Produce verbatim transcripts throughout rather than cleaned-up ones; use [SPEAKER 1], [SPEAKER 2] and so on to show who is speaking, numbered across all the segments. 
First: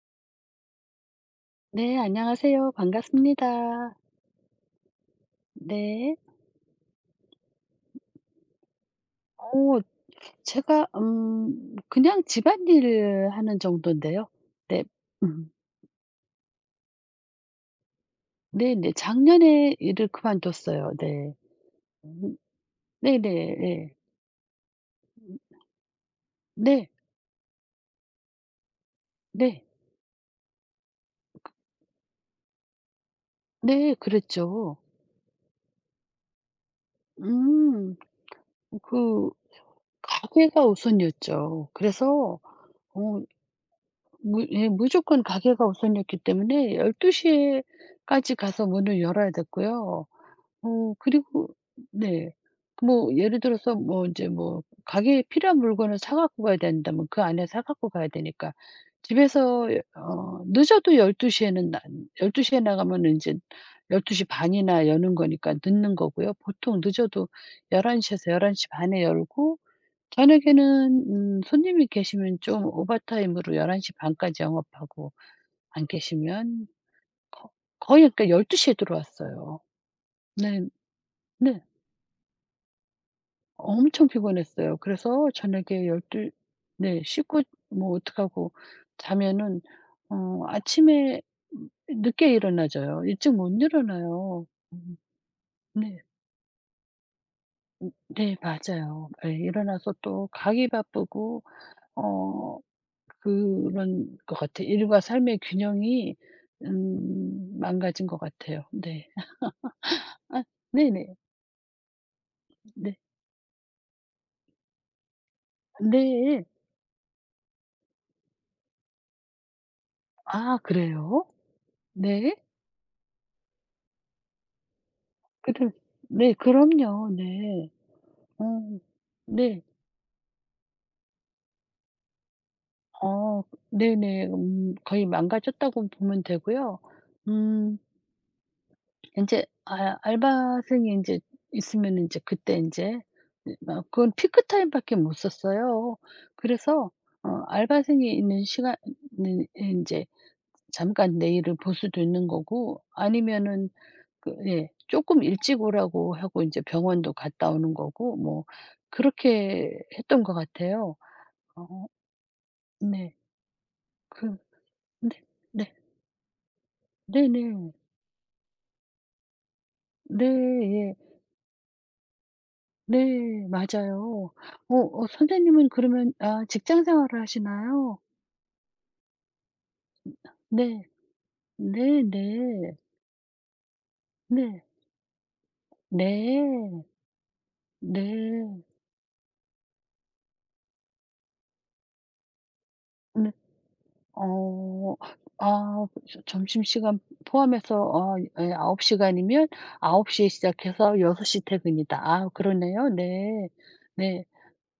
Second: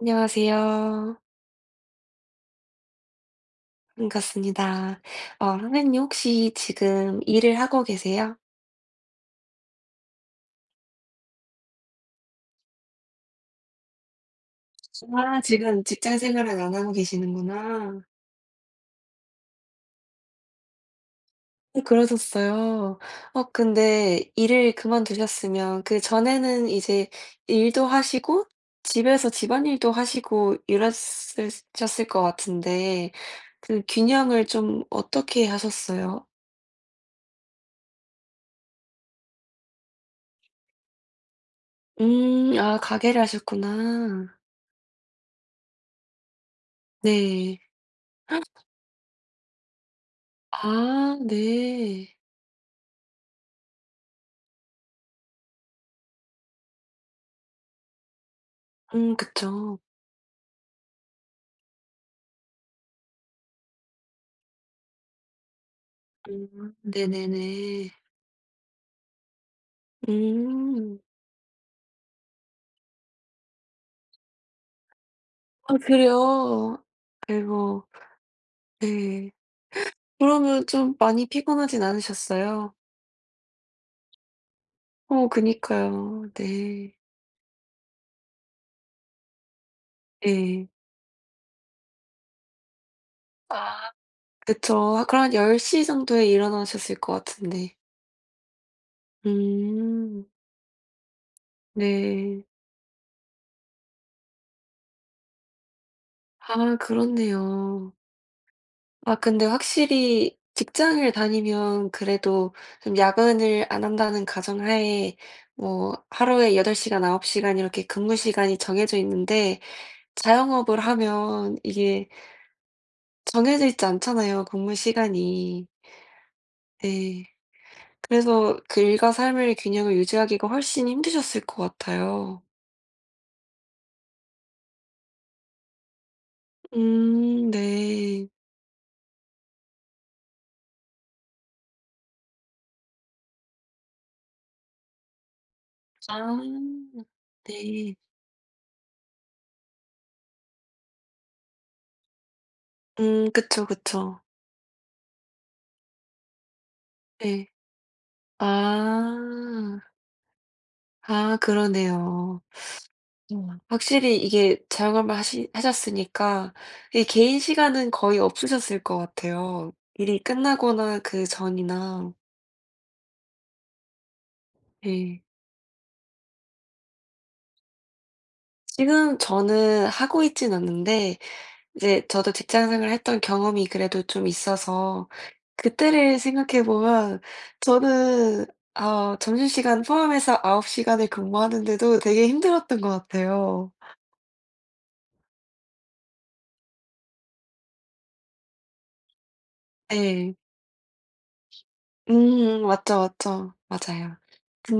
[SPEAKER 1] 안녕하세요.
[SPEAKER 2] 네, 안녕하세요. 반갑습니다.
[SPEAKER 1] 반갑습니다. 어 선생님
[SPEAKER 2] 네.
[SPEAKER 1] 혹시 지금 일을 하고 계세요?
[SPEAKER 2] 어, 제가 음 그냥 집안일을 하는 정도인데요. 네.
[SPEAKER 1] 아,
[SPEAKER 2] 음.
[SPEAKER 1] 지금 직장 생활은 안 하고 계시는구나.
[SPEAKER 2] 네네. 작년에 일을 그만뒀어요. 네.
[SPEAKER 1] 어
[SPEAKER 2] 음.
[SPEAKER 1] 그러셨어요.
[SPEAKER 2] 네네.
[SPEAKER 1] 어
[SPEAKER 2] 네.
[SPEAKER 1] 근데 일을
[SPEAKER 2] 음
[SPEAKER 1] 그만두셨으면 그전에는
[SPEAKER 2] 네.
[SPEAKER 1] 이제 일도 하시고 집에서
[SPEAKER 2] 네.
[SPEAKER 1] 집안일도 하시고 이랬 셨을 것 같은데 그
[SPEAKER 2] 네.
[SPEAKER 1] 균형을
[SPEAKER 2] 그랬죠.
[SPEAKER 1] 좀 어떻게 하셨어요?
[SPEAKER 2] 음. 그 가게가 우선이었죠. 그래서
[SPEAKER 1] 음. 아, 가게를
[SPEAKER 2] 어
[SPEAKER 1] 하셨구나.
[SPEAKER 2] 무 예, 무조건 가게가 우선이었기 때문에 열 2
[SPEAKER 1] 네.
[SPEAKER 2] 시 까지 가서 문을 열어야 됐고요. 어
[SPEAKER 1] 아
[SPEAKER 2] 그리고
[SPEAKER 1] 네.
[SPEAKER 2] 네. 뭐 예를 들어서 뭐 이제 뭐 가게에 필요한 물건을 사 갖고 가야 된다면 그 안에 사 갖고 가야 되니까
[SPEAKER 1] 음
[SPEAKER 2] 집에서
[SPEAKER 1] 그쵸.
[SPEAKER 2] 어 늦어도 열 두 시 에는 나 열 두에 나가면 이제열 두 시 반 이나 여는 거니까 늦는 거고요.
[SPEAKER 1] 음
[SPEAKER 2] 보통 늦어도 열
[SPEAKER 1] 네네네.
[SPEAKER 2] 한 시 에서 열 한 시 반에 열고,
[SPEAKER 1] 음.
[SPEAKER 2] 저녁에는 음 손님이 계시면 좀 오버타임으로 열 한 시 반 까지 영업하고,
[SPEAKER 1] 아
[SPEAKER 2] 안 계시면
[SPEAKER 1] 그래요?
[SPEAKER 2] 거
[SPEAKER 1] 아이고.
[SPEAKER 2] 거의, 그러니까 열 두 시에
[SPEAKER 1] 네.
[SPEAKER 2] 들어왔어요. 네.
[SPEAKER 1] 그러면 좀 많이
[SPEAKER 2] 네.
[SPEAKER 1] 피곤하진 않으셨어요?
[SPEAKER 2] 엄청 피곤했어요.
[SPEAKER 1] 어
[SPEAKER 2] 그래서 저녁에
[SPEAKER 1] 그니까요.
[SPEAKER 2] 열두,
[SPEAKER 1] 네.
[SPEAKER 2] 네, 씻고 뭐 어떡하고 자면은 어
[SPEAKER 1] 네
[SPEAKER 2] 아침에 음 늦게 일어나져요. 일찍 못 일어나요.
[SPEAKER 1] 그쵸.
[SPEAKER 2] 음.
[SPEAKER 1] 아, 그럼 열일 영
[SPEAKER 2] 네.
[SPEAKER 1] 정도에 일어나셨을 것 같은데.
[SPEAKER 2] 음 네, 맞아요. 예, 일어나서
[SPEAKER 1] 음.
[SPEAKER 2] 또 가기 바쁘고,
[SPEAKER 1] 네.
[SPEAKER 2] 어 그런 것 같아요. 일과 삶의 균형이
[SPEAKER 1] 아
[SPEAKER 2] 음
[SPEAKER 1] 그렇네요.
[SPEAKER 2] 망가진 것 같아요. 네.
[SPEAKER 1] 아 근데 확실히
[SPEAKER 2] 아,
[SPEAKER 1] 직장을
[SPEAKER 2] 네네.
[SPEAKER 1] 다니면 그래도 좀
[SPEAKER 2] 네.
[SPEAKER 1] 야근을 안 한다는 가정하에 뭐
[SPEAKER 2] 네. 네.
[SPEAKER 1] 하루에 여덟 시간 아홉 시간 이렇게 근무 시간이 정해져 있는데
[SPEAKER 2] 아,
[SPEAKER 1] 자영업을
[SPEAKER 2] 그래요?
[SPEAKER 1] 하면 이게
[SPEAKER 2] 네.
[SPEAKER 1] 정해져 있지 않잖아요 근무
[SPEAKER 2] 그
[SPEAKER 1] 시간이.
[SPEAKER 2] 네, 그럼요.
[SPEAKER 1] 네.
[SPEAKER 2] 네.
[SPEAKER 1] 그래서
[SPEAKER 2] 어
[SPEAKER 1] 그 일과 삶의
[SPEAKER 2] 네.
[SPEAKER 1] 균형을 유지하기가 훨씬 힘드셨을 것 같아요.
[SPEAKER 2] 어 네네. 음 거의 망가졌다고 보면 되고요.
[SPEAKER 1] 음
[SPEAKER 2] 음.
[SPEAKER 1] 네.
[SPEAKER 2] 인제, 아, 알바생이 인제 있으면 인제 그때 인제 이 막, 그건 피크 타임밖에 못 썼어요. 그래서
[SPEAKER 1] 아.
[SPEAKER 2] 어
[SPEAKER 1] 네.
[SPEAKER 2] 알바생이 있는 시간은 인제 잠깐 내일을 볼 수도 있는 거고,
[SPEAKER 1] 음 그쵸,
[SPEAKER 2] 아니면은
[SPEAKER 1] 그쵸.
[SPEAKER 2] 그 예, 쪼끔 일찍 오라고 하고 인제 병원도
[SPEAKER 1] 네.
[SPEAKER 2] 갔다 오는 거고. 뭐 그렇게
[SPEAKER 1] 아.
[SPEAKER 2] 했던 것 같아요.
[SPEAKER 1] 아
[SPEAKER 2] 어
[SPEAKER 1] 그러네요.
[SPEAKER 2] 네.
[SPEAKER 1] 음. 확실히
[SPEAKER 2] 그
[SPEAKER 1] 이게 자영업을
[SPEAKER 2] 네.
[SPEAKER 1] 하시
[SPEAKER 2] 네.
[SPEAKER 1] 하셨으니까 이 개인
[SPEAKER 2] 네네.
[SPEAKER 1] 시간은 거의 없으셨을 것 같아요. 일이
[SPEAKER 2] 네. 예.
[SPEAKER 1] 끝나거나 그 전이나.
[SPEAKER 2] 네, 맞아요. 어 어
[SPEAKER 1] 예.
[SPEAKER 2] 선생님은 그러면, 아, 직장 생활을 하시나요?
[SPEAKER 1] 지금 저는 하고 있진
[SPEAKER 2] 네.
[SPEAKER 1] 않는데 이제 저도 직장
[SPEAKER 2] 네네.
[SPEAKER 1] 생활을 했던 경험이 그래도 좀
[SPEAKER 2] 네.
[SPEAKER 1] 있어서 그때를 생각해
[SPEAKER 2] 네.
[SPEAKER 1] 보면
[SPEAKER 2] 네.
[SPEAKER 1] 저는
[SPEAKER 2] 네.
[SPEAKER 1] 아 점심시간 포함해서 아홉 시간을 근무하는데도 되게 힘들었던 것
[SPEAKER 2] 네.
[SPEAKER 1] 같아요.
[SPEAKER 2] 어. 아, 저, 점심시간 포함해서 아예홉 시간이면 아홉 시에
[SPEAKER 1] 예.
[SPEAKER 2] 시작해서 여섯시 퇴근이다. 아,
[SPEAKER 1] 음
[SPEAKER 2] 그러네요.
[SPEAKER 1] 맞죠,
[SPEAKER 2] 네.
[SPEAKER 1] 맞죠. 맞아요.
[SPEAKER 2] 네.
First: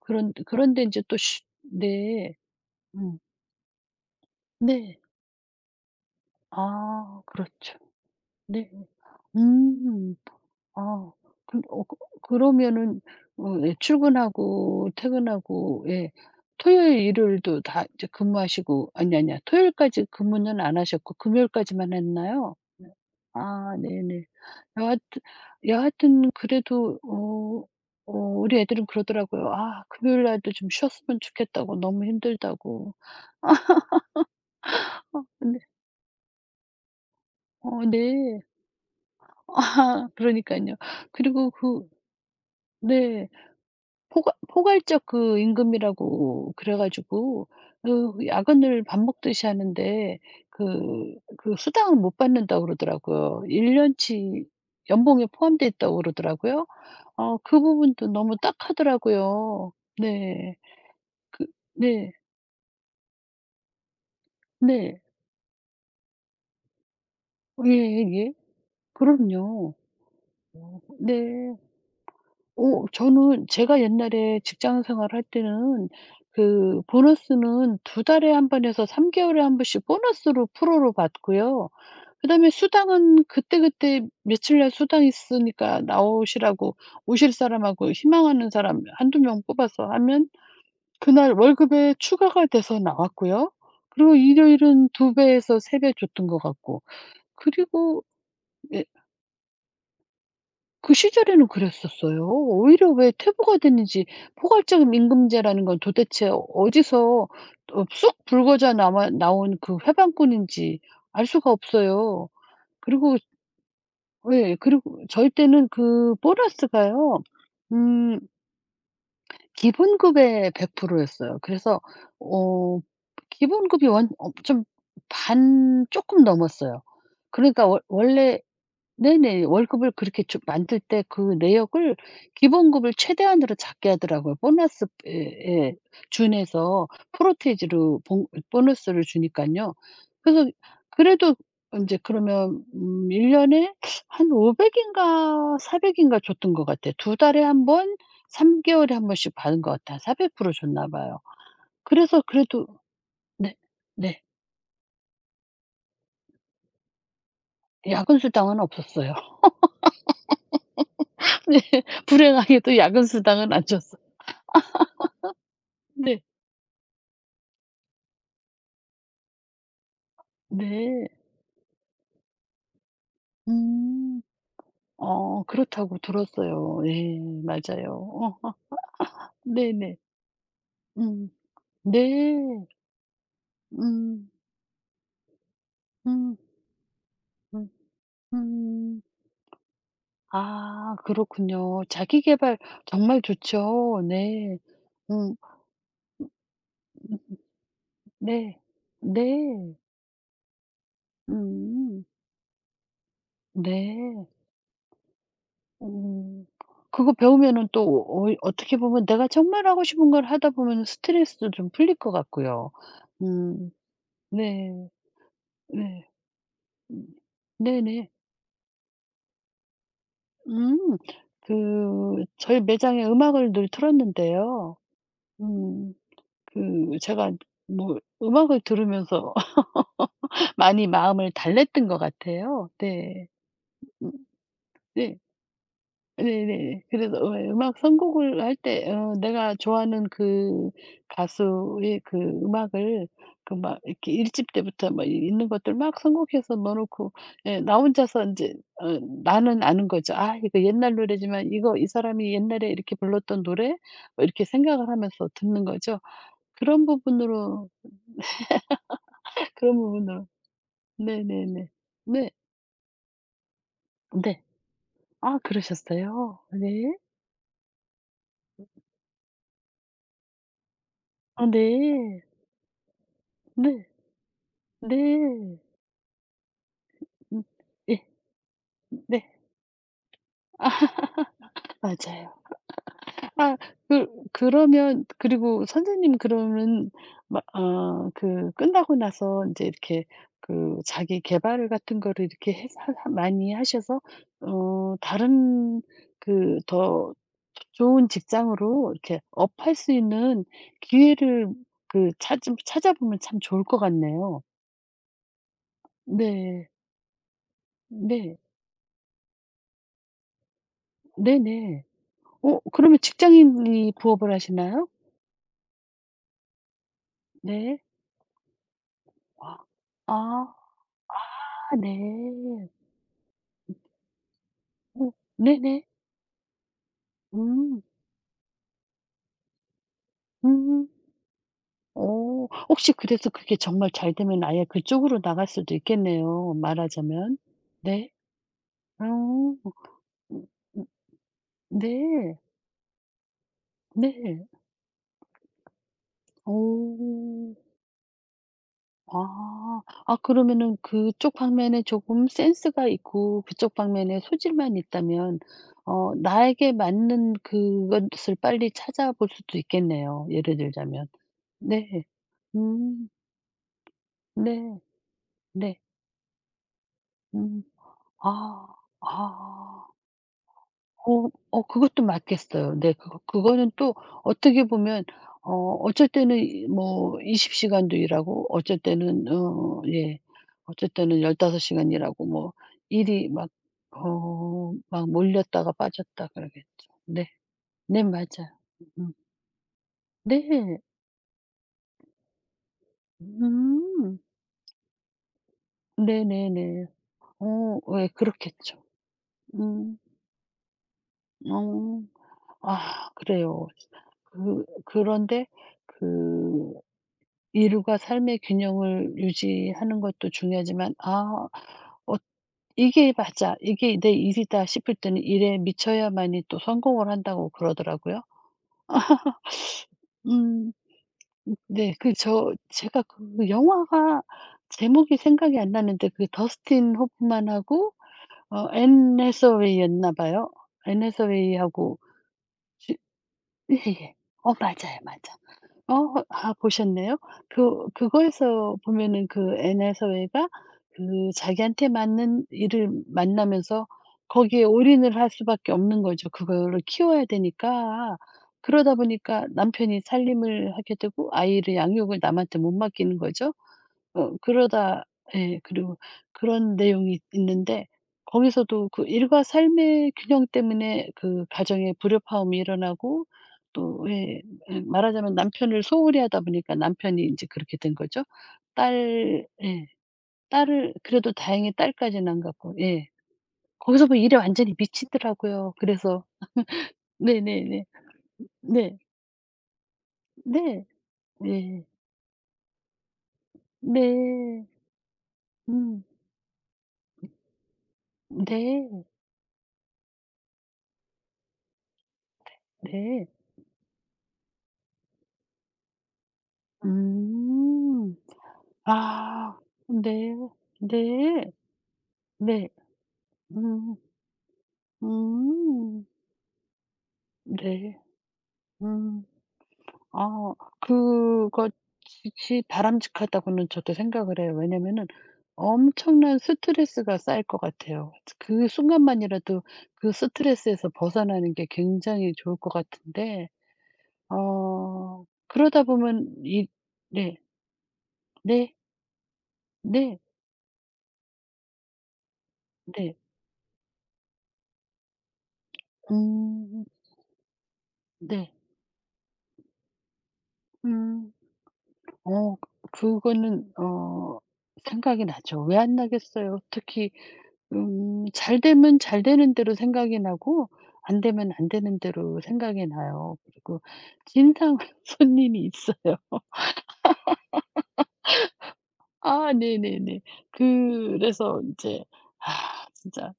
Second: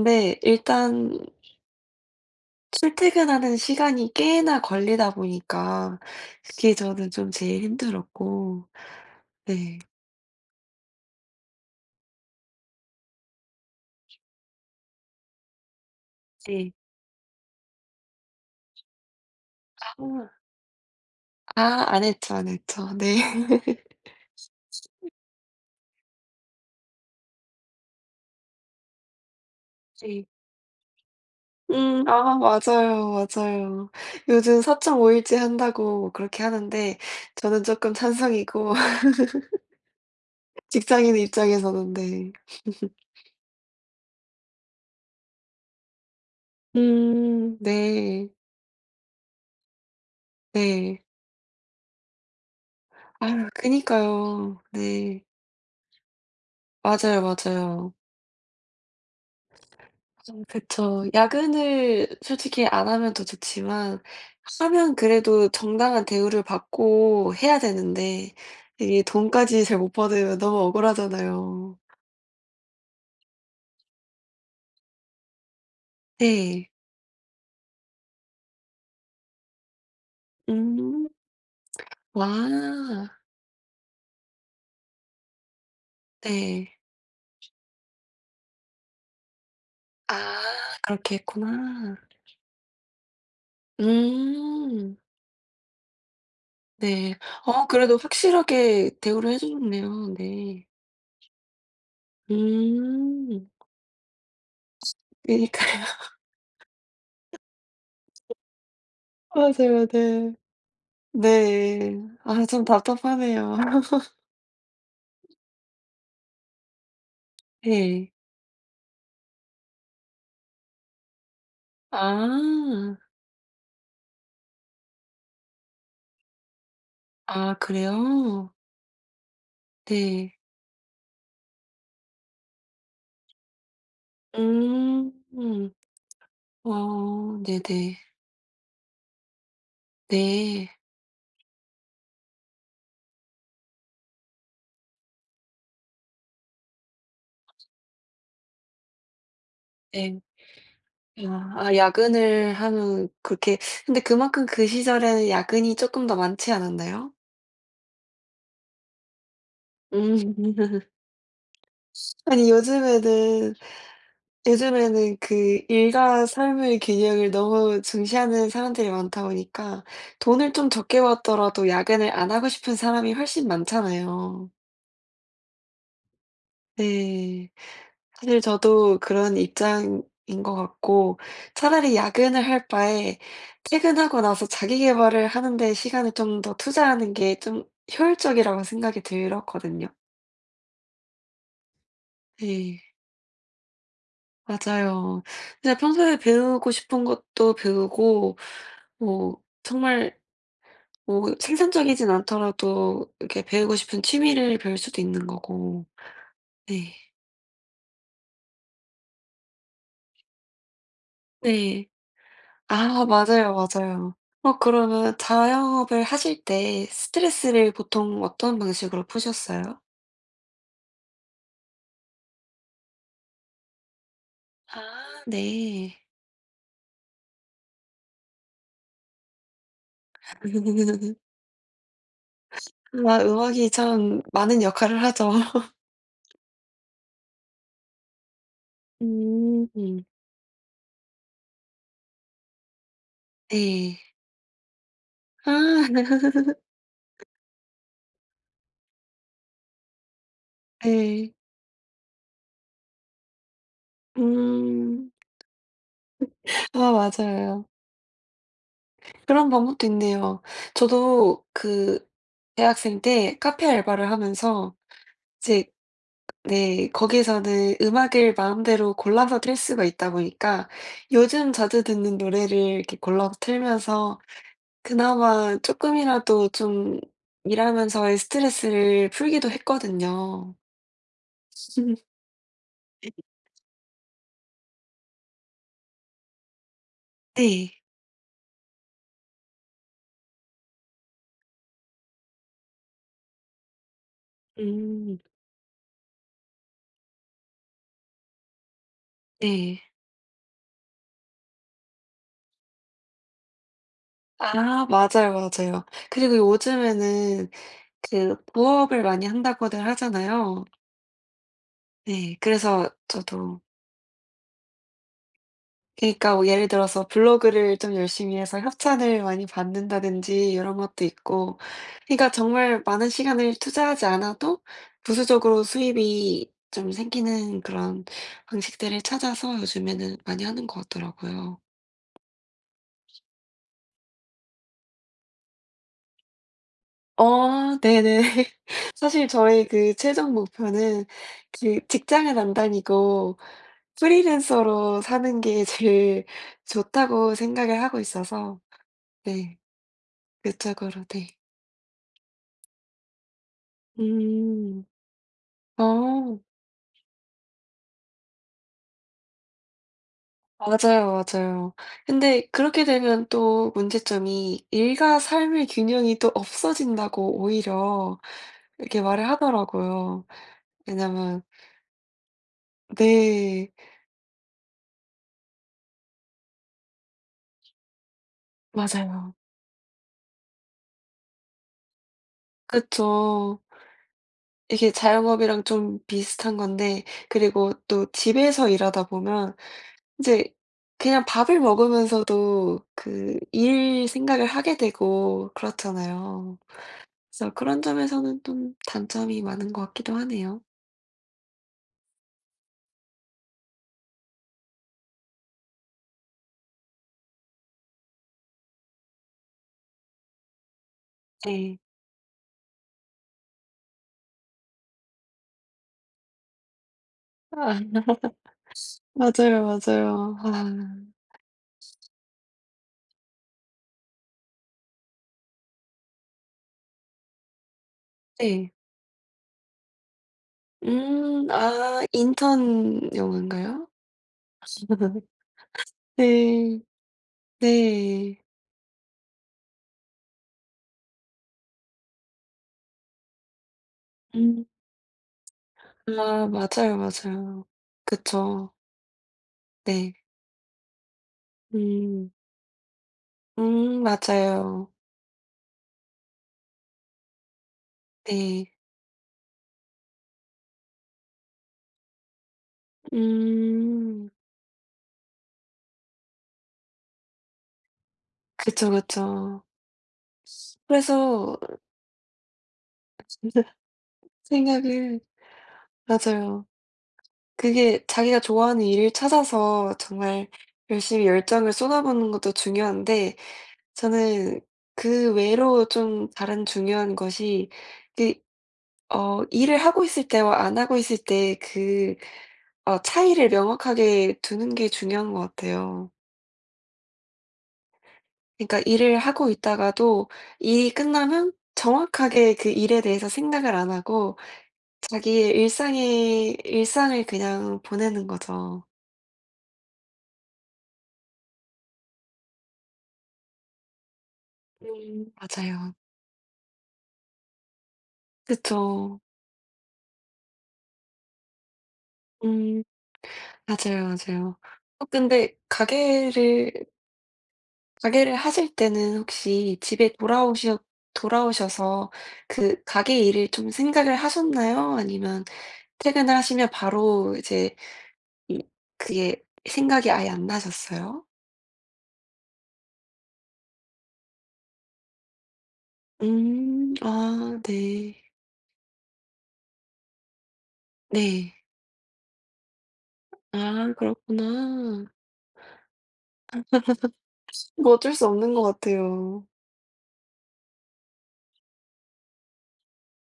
[SPEAKER 2] 그런 그런데 인제 또
[SPEAKER 1] 일단
[SPEAKER 2] 쉬 네. 음.
[SPEAKER 1] 출퇴근하는 시간이 꽤나
[SPEAKER 2] 네.
[SPEAKER 1] 걸리다 보니까 그게 저는
[SPEAKER 2] 아,
[SPEAKER 1] 좀 제일
[SPEAKER 2] 그렇죠.
[SPEAKER 1] 힘들었고
[SPEAKER 2] 네.
[SPEAKER 1] 네.
[SPEAKER 2] 음. 아. 그 어 그 그러면은 어 예, 출근하고 퇴근하고, 예,
[SPEAKER 1] 네.
[SPEAKER 2] 토요일 일요일도 다 이제 근무하시고, 아니, 아니야,
[SPEAKER 1] 아
[SPEAKER 2] 토요일까지 근무는 안 하셨고
[SPEAKER 1] 아,
[SPEAKER 2] 금요일까지만
[SPEAKER 1] 안 했죠, 안
[SPEAKER 2] 했나요? 네.
[SPEAKER 1] 했죠. 네.
[SPEAKER 2] 아, 네네. 여하튼 여하튼 그래도 어 어 우리 애들은 그러더라고요. "아, 금요일
[SPEAKER 1] 네.
[SPEAKER 2] 날도 좀 쉬었으면 좋겠다"고,
[SPEAKER 1] 음
[SPEAKER 2] 너무
[SPEAKER 1] 아
[SPEAKER 2] 힘들다고.
[SPEAKER 1] 맞아요, 맞아요. 요즘 사 점 오
[SPEAKER 2] 어
[SPEAKER 1] 일제
[SPEAKER 2] 근데
[SPEAKER 1] 한다고 뭐 그렇게 하는데 저는
[SPEAKER 2] 어
[SPEAKER 1] 조금
[SPEAKER 2] 네.
[SPEAKER 1] 찬성이고
[SPEAKER 2] 아, 그러니깐요.
[SPEAKER 1] 직장인
[SPEAKER 2] 그리고 그
[SPEAKER 1] 입장에서는 네.
[SPEAKER 2] 네. 포괄 포괄적 그 임금이라고 그래 가지고
[SPEAKER 1] 음
[SPEAKER 2] 그
[SPEAKER 1] 네.
[SPEAKER 2] 야근을 밥 먹듯이 하는데
[SPEAKER 1] 네.
[SPEAKER 2] 그 그 수당을 못 받는다고 그러더라고요.
[SPEAKER 1] 아유
[SPEAKER 2] 일 년치
[SPEAKER 1] 그니까요. 네.
[SPEAKER 2] 연봉에 포함돼 있다고 그러더라고요.
[SPEAKER 1] 맞아요,
[SPEAKER 2] 어 그
[SPEAKER 1] 맞아요.
[SPEAKER 2] 부분도 너무 딱하더라고요.
[SPEAKER 1] 음
[SPEAKER 2] 네.
[SPEAKER 1] 그쵸.
[SPEAKER 2] 그 네.
[SPEAKER 1] 야근을 솔직히 안 하면 더 좋지만 하면
[SPEAKER 2] 네.
[SPEAKER 1] 그래도 정당한 대우를 받고 해야 되는데
[SPEAKER 2] 예예예.
[SPEAKER 1] 이게 돈까지
[SPEAKER 2] 그럼요.
[SPEAKER 1] 잘 못 받으면 너무
[SPEAKER 2] 네.
[SPEAKER 1] 억울하잖아요.
[SPEAKER 2] 어 저는 제가 옛날에 직장 생활할 때는
[SPEAKER 1] 네.
[SPEAKER 2] 그 보너스는 두 달에 한 번에서 삼 개월에 한 번씩 보너스로 프로로
[SPEAKER 1] 음.
[SPEAKER 2] 받고요. 그다음에
[SPEAKER 1] 와.
[SPEAKER 2] 수당은 그때그때 며칠날 수당 있으니까 나오시라고
[SPEAKER 1] 네.
[SPEAKER 2] 오실 사람하고 희망하는 사람 한두 명 뽑아서 하면
[SPEAKER 1] 아 그렇게
[SPEAKER 2] 그날 월급에
[SPEAKER 1] 했구나.
[SPEAKER 2] 추가가 돼서 나왔고요. 그리고 일요일은
[SPEAKER 1] 음.
[SPEAKER 2] 두 배에서 세배 줬던 것 같고.
[SPEAKER 1] 네. 어 그래도
[SPEAKER 2] 그리고 예,
[SPEAKER 1] 확실하게 대우를 해 주셨네요. 네.
[SPEAKER 2] 그 시절에는 그랬었어요. 오히려 왜
[SPEAKER 1] 음.
[SPEAKER 2] 퇴보가 됐는지, 포괄적 임금제라는 건
[SPEAKER 1] 그니까요.
[SPEAKER 2] 도대체 어디서 어 쑥 불거져 남아 나온 그
[SPEAKER 1] 맞아요. 네.
[SPEAKER 2] 회방꾼인지 알 수가
[SPEAKER 1] 네.
[SPEAKER 2] 없어요.
[SPEAKER 1] 아 좀
[SPEAKER 2] 그리고
[SPEAKER 1] 답답하네요.
[SPEAKER 2] 예, 그리고 저희 때는 그 보너스가요,
[SPEAKER 1] 네.
[SPEAKER 2] 음, 기본급의 백 퍼센트 였어요. 그래서 어
[SPEAKER 1] 아.
[SPEAKER 2] 기본급이 원 어 좀 반 쪼끔 넘었어요.
[SPEAKER 1] 아
[SPEAKER 2] 그러니까 원 원래,
[SPEAKER 1] 그래요?
[SPEAKER 2] 네네, 월급을 그렇게
[SPEAKER 1] 네.
[SPEAKER 2] 쭉 만들 때 그 내역을 기본급을 최대한으로 작게 하더라고요. 보너스
[SPEAKER 1] 음.
[SPEAKER 2] 에 예, 준해서
[SPEAKER 1] 어 네네.
[SPEAKER 2] 프로테이지로 봉 보너스를 주니깐요. 그래서,
[SPEAKER 1] 네.
[SPEAKER 2] 그래도 인제 그러면 음 일 년에 한 오백 인가 사백 인가 줬던 것 같아요. 두 달에 한 번, 삼 개월에 한 번씩 받은 것 같아요.
[SPEAKER 1] 네.
[SPEAKER 2] 사백 퍼센트 줬나 봐요.
[SPEAKER 1] 아 아
[SPEAKER 2] 그래서
[SPEAKER 1] 야근을
[SPEAKER 2] 그래도,
[SPEAKER 1] 하면
[SPEAKER 2] 네,
[SPEAKER 1] 그렇게 근데
[SPEAKER 2] 네,
[SPEAKER 1] 그만큼 그 시절에는 야근이 조금 더 많지 않았나요?
[SPEAKER 2] 야근 수당은 없었어요.
[SPEAKER 1] 음.
[SPEAKER 2] 네.
[SPEAKER 1] 아니,
[SPEAKER 2] 불행하게도 야근 수당은
[SPEAKER 1] 요즘에는
[SPEAKER 2] 안 줬어요.
[SPEAKER 1] 요즘에는 그
[SPEAKER 2] 네.
[SPEAKER 1] 일과 삶의 균형을 너무 중시하는 사람들이 많다 보니까 돈을 좀 적게
[SPEAKER 2] 네.
[SPEAKER 1] 벌더라도 야근을 안 하고 싶은 사람이 훨씬
[SPEAKER 2] 음.
[SPEAKER 1] 많잖아요.
[SPEAKER 2] 어 그렇다고 들었어요. 예,
[SPEAKER 1] 네.
[SPEAKER 2] 맞아요. 어
[SPEAKER 1] 사실
[SPEAKER 2] 어,
[SPEAKER 1] 저도 그런
[SPEAKER 2] 네네.
[SPEAKER 1] 입장인 것 같고
[SPEAKER 2] 음.
[SPEAKER 1] 차라리 야근을 할
[SPEAKER 2] 네.
[SPEAKER 1] 바에 퇴근하고
[SPEAKER 2] 음.
[SPEAKER 1] 나서 자기 계발을 하는 데 시간을
[SPEAKER 2] 음.
[SPEAKER 1] 좀 더 투자하는 게 좀
[SPEAKER 2] 음.
[SPEAKER 1] 효율적이라고 생각이
[SPEAKER 2] 음.
[SPEAKER 1] 들었거든요.
[SPEAKER 2] 아, 그렇군요. 자기 계발
[SPEAKER 1] 네.
[SPEAKER 2] 정말 좋죠. 네.
[SPEAKER 1] 맞아요.
[SPEAKER 2] 음.
[SPEAKER 1] 진짜 평소에 배우고 싶은
[SPEAKER 2] 음.
[SPEAKER 1] 것도 배우고
[SPEAKER 2] 네.
[SPEAKER 1] 뭐
[SPEAKER 2] 네.
[SPEAKER 1] 정말 뭐
[SPEAKER 2] 음.
[SPEAKER 1] 생산적이진 않더라도 이렇게 배우고 싶은
[SPEAKER 2] 네.
[SPEAKER 1] 취미를 배울 수도 있는 거고.
[SPEAKER 2] 음.
[SPEAKER 1] 네.
[SPEAKER 2] 그거 배우면은 또 어 어떻게 보면 내가 정말 하고 싶은 걸 하다 보면 스트레스도 좀
[SPEAKER 1] 네.
[SPEAKER 2] 풀릴 것 같고요.
[SPEAKER 1] 아 맞아요,
[SPEAKER 2] 음.
[SPEAKER 1] 맞아요. 어
[SPEAKER 2] 네.
[SPEAKER 1] 그러면 자영업을
[SPEAKER 2] 네.
[SPEAKER 1] 하실 때
[SPEAKER 2] 음.
[SPEAKER 1] 스트레스를
[SPEAKER 2] 네네.
[SPEAKER 1] 보통 어떤 방식으로 푸셨어요?
[SPEAKER 2] 음. 그, 저희 매장에 음악을 늘 틀었는데요.
[SPEAKER 1] 아
[SPEAKER 2] 음
[SPEAKER 1] 네.
[SPEAKER 2] 그 제가 뭐 음악을 들으면서 많이 마음을 달랬던 것 같아요.
[SPEAKER 1] 아,
[SPEAKER 2] 네.
[SPEAKER 1] 음악이
[SPEAKER 2] 음.
[SPEAKER 1] 참 많은 역할을
[SPEAKER 2] 네.
[SPEAKER 1] 하죠.
[SPEAKER 2] 네네. 그래서 왜 음악 선곡을 할 때 어 내가
[SPEAKER 1] 음.
[SPEAKER 2] 좋아하는 그 가수의 그 음악을, 그 막
[SPEAKER 1] 네.
[SPEAKER 2] 이렇게 일 집 때부터 막 이 있는 것들
[SPEAKER 1] 아.
[SPEAKER 2] 막 선곡해서 넣어 놓고 예, 나 혼자서 인제 어 나는 아는 거죠. '아, 이거 옛날
[SPEAKER 1] 네.
[SPEAKER 2] 노래지만 이거 이 사람이 옛날에 이렇게 불렀던 노래?' 뭐 이렇게 생각을
[SPEAKER 1] 음.
[SPEAKER 2] 하면서 듣는 거죠. 그런
[SPEAKER 1] 아 맞아요.
[SPEAKER 2] 부분으로
[SPEAKER 1] 그런
[SPEAKER 2] 그런
[SPEAKER 1] 방법도
[SPEAKER 2] 부분으로.
[SPEAKER 1] 있네요. 저도
[SPEAKER 2] 네네네.
[SPEAKER 1] 그
[SPEAKER 2] 네.
[SPEAKER 1] 대학생 때 카페 알바를
[SPEAKER 2] 네.
[SPEAKER 1] 하면서
[SPEAKER 2] 아,
[SPEAKER 1] 이제
[SPEAKER 2] 그러셨어요?
[SPEAKER 1] 네
[SPEAKER 2] 네.
[SPEAKER 1] 거기서는 음악을 마음대로 골라서 틀 수가 있다 보니까
[SPEAKER 2] 아,
[SPEAKER 1] 요즘 자주 듣는
[SPEAKER 2] 네.
[SPEAKER 1] 노래를 이렇게 골라서
[SPEAKER 2] 네.
[SPEAKER 1] 틀면서 그나마
[SPEAKER 2] 네.
[SPEAKER 1] 조금이라도 좀
[SPEAKER 2] 음. 예.
[SPEAKER 1] 일하면서의 스트레스를
[SPEAKER 2] 네.
[SPEAKER 1] 풀기도 했거든요.
[SPEAKER 2] 맞아요. 아, 그 그러면, 그리고 선생님, 그러면 막
[SPEAKER 1] 네.
[SPEAKER 2] 어 그 끝나고 나서 이제 이렇게 그 자기 개발 같은 거를 이렇게 해 하 많이 하셔서 어
[SPEAKER 1] 음
[SPEAKER 2] 다른 그 더 좋은 직장으로 이렇게 업할
[SPEAKER 1] 네.
[SPEAKER 2] 수 있는 기회를 그 찾 찾아보면 참 좋을 것 같네요.
[SPEAKER 1] 아 맞아요, 맞아요. 그리고
[SPEAKER 2] 네.
[SPEAKER 1] 요즘에는
[SPEAKER 2] 네.
[SPEAKER 1] 그 부업을 많이 한다고들 하잖아요.
[SPEAKER 2] 네네.
[SPEAKER 1] 네.
[SPEAKER 2] 어
[SPEAKER 1] 그래서
[SPEAKER 2] 그러면
[SPEAKER 1] 저도
[SPEAKER 2] 직장인이 부업을 하시나요?
[SPEAKER 1] 그러니까 뭐 예를 들어서 블로그를
[SPEAKER 2] 네.
[SPEAKER 1] 좀 열심히 해서 협찬을 많이 받는다든지
[SPEAKER 2] 아.
[SPEAKER 1] 이런 것도 있고
[SPEAKER 2] 아,
[SPEAKER 1] 그러니까
[SPEAKER 2] 네.
[SPEAKER 1] 정말 많은 시간을 투자하지 않아도
[SPEAKER 2] 어
[SPEAKER 1] 부수적으로
[SPEAKER 2] 네네.
[SPEAKER 1] 수입이 좀 생기는
[SPEAKER 2] 음.
[SPEAKER 1] 그런 방식들을 찾아서 요즘에는 많이 하는 것
[SPEAKER 2] 음.
[SPEAKER 1] 같더라고요.
[SPEAKER 2] 어 혹시 그래서 그게 정말 잘 되면 아예 그쪽으로 나갈 수도 있겠네요, 말하자면.
[SPEAKER 1] 어
[SPEAKER 2] 네.
[SPEAKER 1] 네네.
[SPEAKER 2] 어.
[SPEAKER 1] 사실
[SPEAKER 2] 음
[SPEAKER 1] 저의 그 최종
[SPEAKER 2] 음 음.
[SPEAKER 1] 목표는 그
[SPEAKER 2] 네.
[SPEAKER 1] 직장을 안 다니고
[SPEAKER 2] 네.
[SPEAKER 1] 프리랜서로 사는 게 제일
[SPEAKER 2] 어.
[SPEAKER 1] 좋다고 생각을 하고 있어서 네.
[SPEAKER 2] 아. 아,
[SPEAKER 1] 그쵸.
[SPEAKER 2] 그러면은
[SPEAKER 1] 그러 네.
[SPEAKER 2] 그쪽 방면에 조금 센스가 있고 그쪽 방면에 소질만
[SPEAKER 1] 음.
[SPEAKER 2] 있다면 어
[SPEAKER 1] 어.
[SPEAKER 2] 나에게 맞는 그것을 빨리 찾아볼 수도 있겠네요, 예를 들자면.
[SPEAKER 1] 맞아요, 맞아요.
[SPEAKER 2] 네.
[SPEAKER 1] 근데 그렇게
[SPEAKER 2] 음.
[SPEAKER 1] 되면 또 문제점이
[SPEAKER 2] 네.
[SPEAKER 1] 일과 삶의
[SPEAKER 2] 네.
[SPEAKER 1] 균형이 또 없어진다고
[SPEAKER 2] 음.
[SPEAKER 1] 오히려
[SPEAKER 2] 아.
[SPEAKER 1] 이렇게 말을
[SPEAKER 2] 아.
[SPEAKER 1] 하더라고요.
[SPEAKER 2] 어
[SPEAKER 1] 왜냐면
[SPEAKER 2] 어 그것도 맞겠어요. 네. 그거
[SPEAKER 1] 네.
[SPEAKER 2] 그거는 또 어떻게 보면, 어 어쩔 때는 이, 뭐, 이십 시간도 일하고, 어쩔 때는
[SPEAKER 1] 맞아요.
[SPEAKER 2] 어 예, 어쩔 때는 열다섯 시간 일하고, 뭐 일이 막,
[SPEAKER 1] 그쵸.
[SPEAKER 2] 어
[SPEAKER 1] 이게
[SPEAKER 2] 막
[SPEAKER 1] 자영업이랑
[SPEAKER 2] 몰렸다가
[SPEAKER 1] 좀
[SPEAKER 2] 빠졌다
[SPEAKER 1] 비슷한
[SPEAKER 2] 그러겠죠.
[SPEAKER 1] 건데
[SPEAKER 2] 네.
[SPEAKER 1] 그리고
[SPEAKER 2] 네,
[SPEAKER 1] 또
[SPEAKER 2] 맞아요.
[SPEAKER 1] 집에서 일하다
[SPEAKER 2] 음.
[SPEAKER 1] 보면 인제
[SPEAKER 2] 네.
[SPEAKER 1] 그냥 밥을 먹으면서도 그 일
[SPEAKER 2] 음.
[SPEAKER 1] 생각을 하게 되고 그렇잖아요.
[SPEAKER 2] 네네네.
[SPEAKER 1] 그래서
[SPEAKER 2] 어
[SPEAKER 1] 그런
[SPEAKER 2] 예,
[SPEAKER 1] 점에서는 좀
[SPEAKER 2] 그렇겠죠.
[SPEAKER 1] 단점이 많은 것
[SPEAKER 2] 음.
[SPEAKER 1] 같기도 하네요.
[SPEAKER 2] 어. 아, 그래요. 그 그런데 그 일과 삶의 균형을 유지하는 것도 중요하지만, '아,
[SPEAKER 1] 네.
[SPEAKER 2] 어 이게 맞아. 이게 내 일이다' 싶을 때는 일에 미쳐야만이 또 성공을 한다고
[SPEAKER 1] 아.
[SPEAKER 2] 그러더라고요.
[SPEAKER 1] 맞아요, 맞아요.
[SPEAKER 2] 음.
[SPEAKER 1] 아.
[SPEAKER 2] 네. 그, 저 제가 그 영화가 제목이 생각이 안 나는데 그 더스틴 호프만하고 어
[SPEAKER 1] 네.
[SPEAKER 2] 앤 해서웨이였나 봐요. 앤
[SPEAKER 1] 음.
[SPEAKER 2] 해서웨이하고
[SPEAKER 1] 아
[SPEAKER 2] 주
[SPEAKER 1] 인턴 영화인가요?
[SPEAKER 2] 예예. 어 맞아요, 맞아요. 어 아,
[SPEAKER 1] 네.
[SPEAKER 2] 보셨네요? 그,
[SPEAKER 1] 네.
[SPEAKER 2] 그거에서 보면은 그 애나 서예가 그 자기한테 맞는 일을 만나면서 거기에
[SPEAKER 1] 음.
[SPEAKER 2] 올인을 할 수밖에 없는 거죠.
[SPEAKER 1] 아
[SPEAKER 2] 그거를
[SPEAKER 1] 맞아요,
[SPEAKER 2] 키워야
[SPEAKER 1] 맞아요.
[SPEAKER 2] 되니까.
[SPEAKER 1] 그쵸.
[SPEAKER 2] 그러다 보니까 남편이
[SPEAKER 1] 네.
[SPEAKER 2] 살림을 하게 되고 아이를 양육을
[SPEAKER 1] 음.
[SPEAKER 2] 남한테 못 맡기는 거죠.
[SPEAKER 1] 음
[SPEAKER 2] 어
[SPEAKER 1] 맞아요.
[SPEAKER 2] 그러다, 예, 그리고 그런 내용이 있는데,
[SPEAKER 1] 네.
[SPEAKER 2] 거기서도 그 일과 삶의 균형 때문에 그 가정에 불협화음이 일어나고 또,
[SPEAKER 1] 음.
[SPEAKER 2] 예, 예, 말하자면 남편을 소홀히 하다 보니까 남편이 이제 그렇게 된 거죠.
[SPEAKER 1] 그쵸,
[SPEAKER 2] 딸
[SPEAKER 1] 그쵸.
[SPEAKER 2] 예, 딸을 그래도
[SPEAKER 1] 그래서
[SPEAKER 2] 다행히 딸까지는 안 갖고, 예, 거기서 보면 일에 완전히
[SPEAKER 1] 생각을
[SPEAKER 2] 미치더라고요. 그래서
[SPEAKER 1] 맞아요.
[SPEAKER 2] 네네네.
[SPEAKER 1] 그게 자기가 좋아하는
[SPEAKER 2] 네.
[SPEAKER 1] 일을 찾아서 정말
[SPEAKER 2] 네.
[SPEAKER 1] 열심히 열정을
[SPEAKER 2] 네.
[SPEAKER 1] 쏟아붓는 것도 중요한데 저는
[SPEAKER 2] 네.
[SPEAKER 1] 그 외로
[SPEAKER 2] 음.
[SPEAKER 1] 좀 다른 중요한 것이 그
[SPEAKER 2] 네.
[SPEAKER 1] 어 일을 하고 있을 때와 안 하고 있을 때 그 어
[SPEAKER 2] 네.
[SPEAKER 1] 차이를 명확하게 두는 게 중요한 것 같아요.
[SPEAKER 2] 음.
[SPEAKER 1] 그러니까 일을 하고
[SPEAKER 2] 아.
[SPEAKER 1] 있다가도
[SPEAKER 2] 네.
[SPEAKER 1] 일이
[SPEAKER 2] 네.
[SPEAKER 1] 끝나면 정확하게
[SPEAKER 2] 네.
[SPEAKER 1] 그 일에 대해서 생각을 안
[SPEAKER 2] 음.
[SPEAKER 1] 하고 자기의
[SPEAKER 2] 음.
[SPEAKER 1] 일상에 일상을 그냥
[SPEAKER 2] 네.
[SPEAKER 1] 보내는 거죠.
[SPEAKER 2] 음. 아, 그것이 바람직하다고는 저도 생각을 해요. 왜냐면은
[SPEAKER 1] 음. 맞아요.
[SPEAKER 2] 엄청난 스트레스가 쌓일 것 같아요. 그
[SPEAKER 1] 그쵸.
[SPEAKER 2] 순간만이라도 그 스트레스에서 벗어나는 게 굉장히 좋을 것
[SPEAKER 1] 음
[SPEAKER 2] 같은데
[SPEAKER 1] 맞아요, 맞아요. 어
[SPEAKER 2] 어
[SPEAKER 1] 근데
[SPEAKER 2] 그러다 보면 이
[SPEAKER 1] 가게를
[SPEAKER 2] 네.
[SPEAKER 1] 가게를 하실
[SPEAKER 2] 네.
[SPEAKER 1] 때는 혹시 집에
[SPEAKER 2] 네.
[SPEAKER 1] 돌아오셔 돌아오셔서 그
[SPEAKER 2] 네.
[SPEAKER 1] 가게 일을 좀 생각을 하셨나요? 아니면 퇴근을 하시면
[SPEAKER 2] 음.
[SPEAKER 1] 바로 이제
[SPEAKER 2] 네.
[SPEAKER 1] 이 그게 생각이 아예 안 나셨어요?
[SPEAKER 2] 음. 어 그거는 어 생각이 나죠. 왜 안 나겠어요.
[SPEAKER 1] 음.
[SPEAKER 2] 특히
[SPEAKER 1] 아
[SPEAKER 2] 음
[SPEAKER 1] 네.
[SPEAKER 2] 잘 되면 잘 되는 대로 생각이 나고, 안 되면
[SPEAKER 1] 네.
[SPEAKER 2] 안 되는 대로 생각이 나요. 그리고
[SPEAKER 1] 아
[SPEAKER 2] 진상
[SPEAKER 1] 그렇구나.
[SPEAKER 2] 손님이 있어요.
[SPEAKER 1] 뭐 어쩔 수 없는 것 같아요.
[SPEAKER 2] 아, 네네네. 그래서 이제 '아, 진짜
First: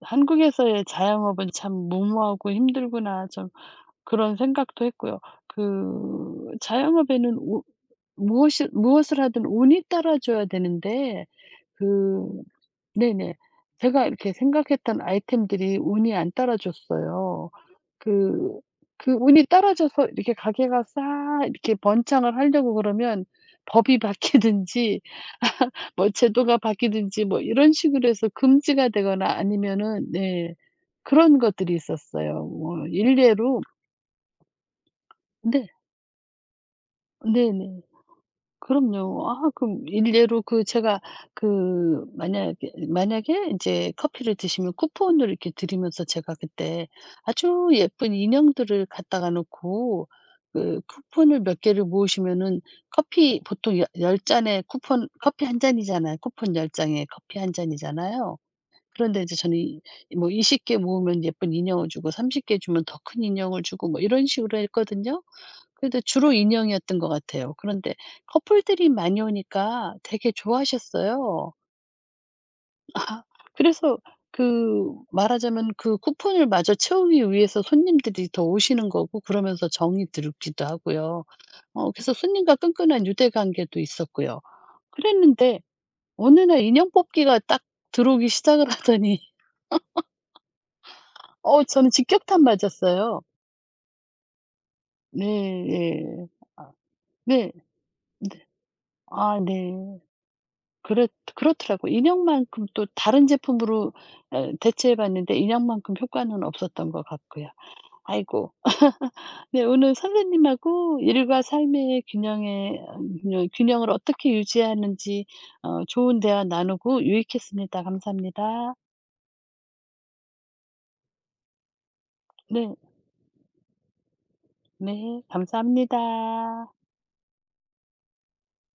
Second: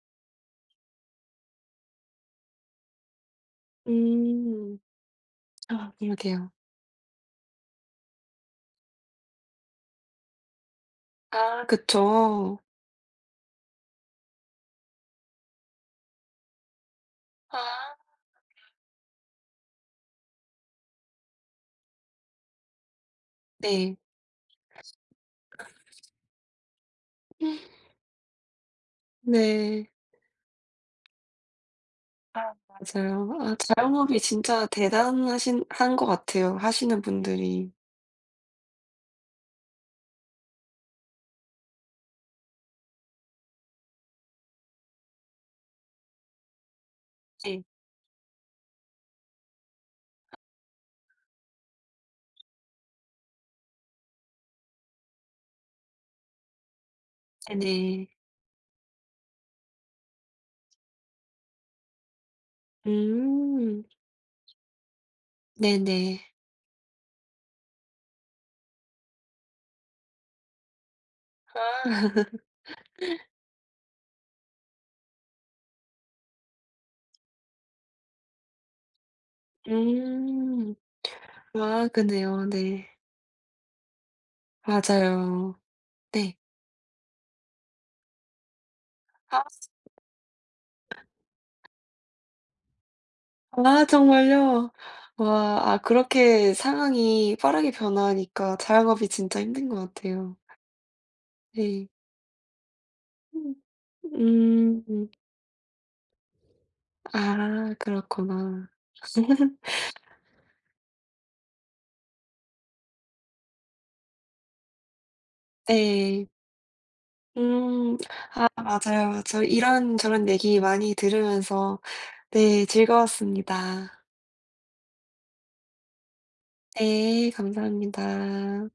[SPEAKER 2] 한국에서의 자영업은 참 무모하고 힘들구나' 좀, 그런
[SPEAKER 1] 음.
[SPEAKER 2] 생각도 했고요.
[SPEAKER 1] 아 그러게요.
[SPEAKER 2] 그 자영업에는 오 무엇이, 무엇을 하든 운이 따라줘야 되는데
[SPEAKER 1] 아
[SPEAKER 2] 그
[SPEAKER 1] 그쵸.
[SPEAKER 2] 네네. 제가 이렇게 생각했던 아이템들이 운이 안 따라줬어요.
[SPEAKER 1] 아
[SPEAKER 2] 그 그 운이 따라줘서 이렇게 가게가 싹 이렇게 번창을 하려고 그러면
[SPEAKER 1] 네.
[SPEAKER 2] 법이 바뀌든지 뭐 제도가 바뀌든지 뭐 이런 식으로 해서 금지가 되거나,
[SPEAKER 1] 네.
[SPEAKER 2] 아니면은, 네, 그런 것들이
[SPEAKER 1] 아
[SPEAKER 2] 있었어요. 뭐
[SPEAKER 1] 맞아요. 아
[SPEAKER 2] 일례로.
[SPEAKER 1] 자영업이 진짜 대단하신
[SPEAKER 2] 네.
[SPEAKER 1] 한 것 같아요, 하시는 분들이.
[SPEAKER 2] 네네. 그럼요. 아, 그럼 일례로 그 제가 그 만약에, 만약에 이제 커피를 드시면 쿠폰을 이렇게 드리면서 제가 그때
[SPEAKER 1] 네.
[SPEAKER 2] 아주 예쁜 인형들을 갖다가 놓고 그 쿠폰을 몇 개를 모으시면은, 커피 보통 열 10 잔에 쿠폰 커피 한 잔이잖아요. 쿠폰 열 장에 커피 한
[SPEAKER 1] 네네.
[SPEAKER 2] 잔이잖아요. 그런데 이제 저는 이 뭐 스무 개 모으면 예쁜 인형을 주고 서른 개 주면 더 큰 인형을
[SPEAKER 1] 음.
[SPEAKER 2] 주고 뭐 이런 식으로 했거든요. 근데
[SPEAKER 1] 네네.
[SPEAKER 2] 주로 인형이었던 것 같아요. 그런데 커플들이 많이 오니까 되게 좋아하셨어요.
[SPEAKER 1] 아.
[SPEAKER 2] 그래서 그, 말하자면 그 쿠폰을 마저 채우기 위해서 손님들이 더 오시는 거고 그러면서 정이 들기도
[SPEAKER 1] 음.
[SPEAKER 2] 하고요.
[SPEAKER 1] 아
[SPEAKER 2] 어 그래서
[SPEAKER 1] 그네요.
[SPEAKER 2] 손님과
[SPEAKER 1] 네.
[SPEAKER 2] 끈끈한 유대 관계도 있었고요.
[SPEAKER 1] 맞아요.
[SPEAKER 2] 그랬는데
[SPEAKER 1] 네.
[SPEAKER 2] 어느 날 인형 뽑기가 딱 들어오기 시작을 하더니
[SPEAKER 1] 아
[SPEAKER 2] 어 저는 직격탄 맞았어요.
[SPEAKER 1] 아 정말요? 와, 아
[SPEAKER 2] 네. 네.
[SPEAKER 1] 그렇게
[SPEAKER 2] 아,
[SPEAKER 1] 상황이
[SPEAKER 2] 네.
[SPEAKER 1] 빠르게
[SPEAKER 2] 네.
[SPEAKER 1] 변하니까 화 자영업이 진짜
[SPEAKER 2] 아,
[SPEAKER 1] 힘든 것
[SPEAKER 2] 네.
[SPEAKER 1] 같아요.
[SPEAKER 2] 그렇 그렇더라
[SPEAKER 1] 네.
[SPEAKER 2] 고 인형만큼 또 다른
[SPEAKER 1] 음.
[SPEAKER 2] 제품으로 어 대체해
[SPEAKER 1] 음.
[SPEAKER 2] 봤는데 인형만큼 효과는 없었던 것 같고요.
[SPEAKER 1] 아
[SPEAKER 2] 아이고.
[SPEAKER 1] 그렇구나.
[SPEAKER 2] 네, 오늘 선생님하고 일과 삶의 균형에 어 균형 균형을 어떻게 유지하는지 어 좋은
[SPEAKER 1] 네.
[SPEAKER 2] 대화 나누고 유익했습니다.
[SPEAKER 1] 음. 아
[SPEAKER 2] 감사합니다.
[SPEAKER 1] 맞아요, 맞아요. 이런저런 얘기 많이 들으면서 네
[SPEAKER 2] 네.
[SPEAKER 1] 즐거웠습니다.
[SPEAKER 2] 네. 감사합니다.
[SPEAKER 1] 네 감사합니다.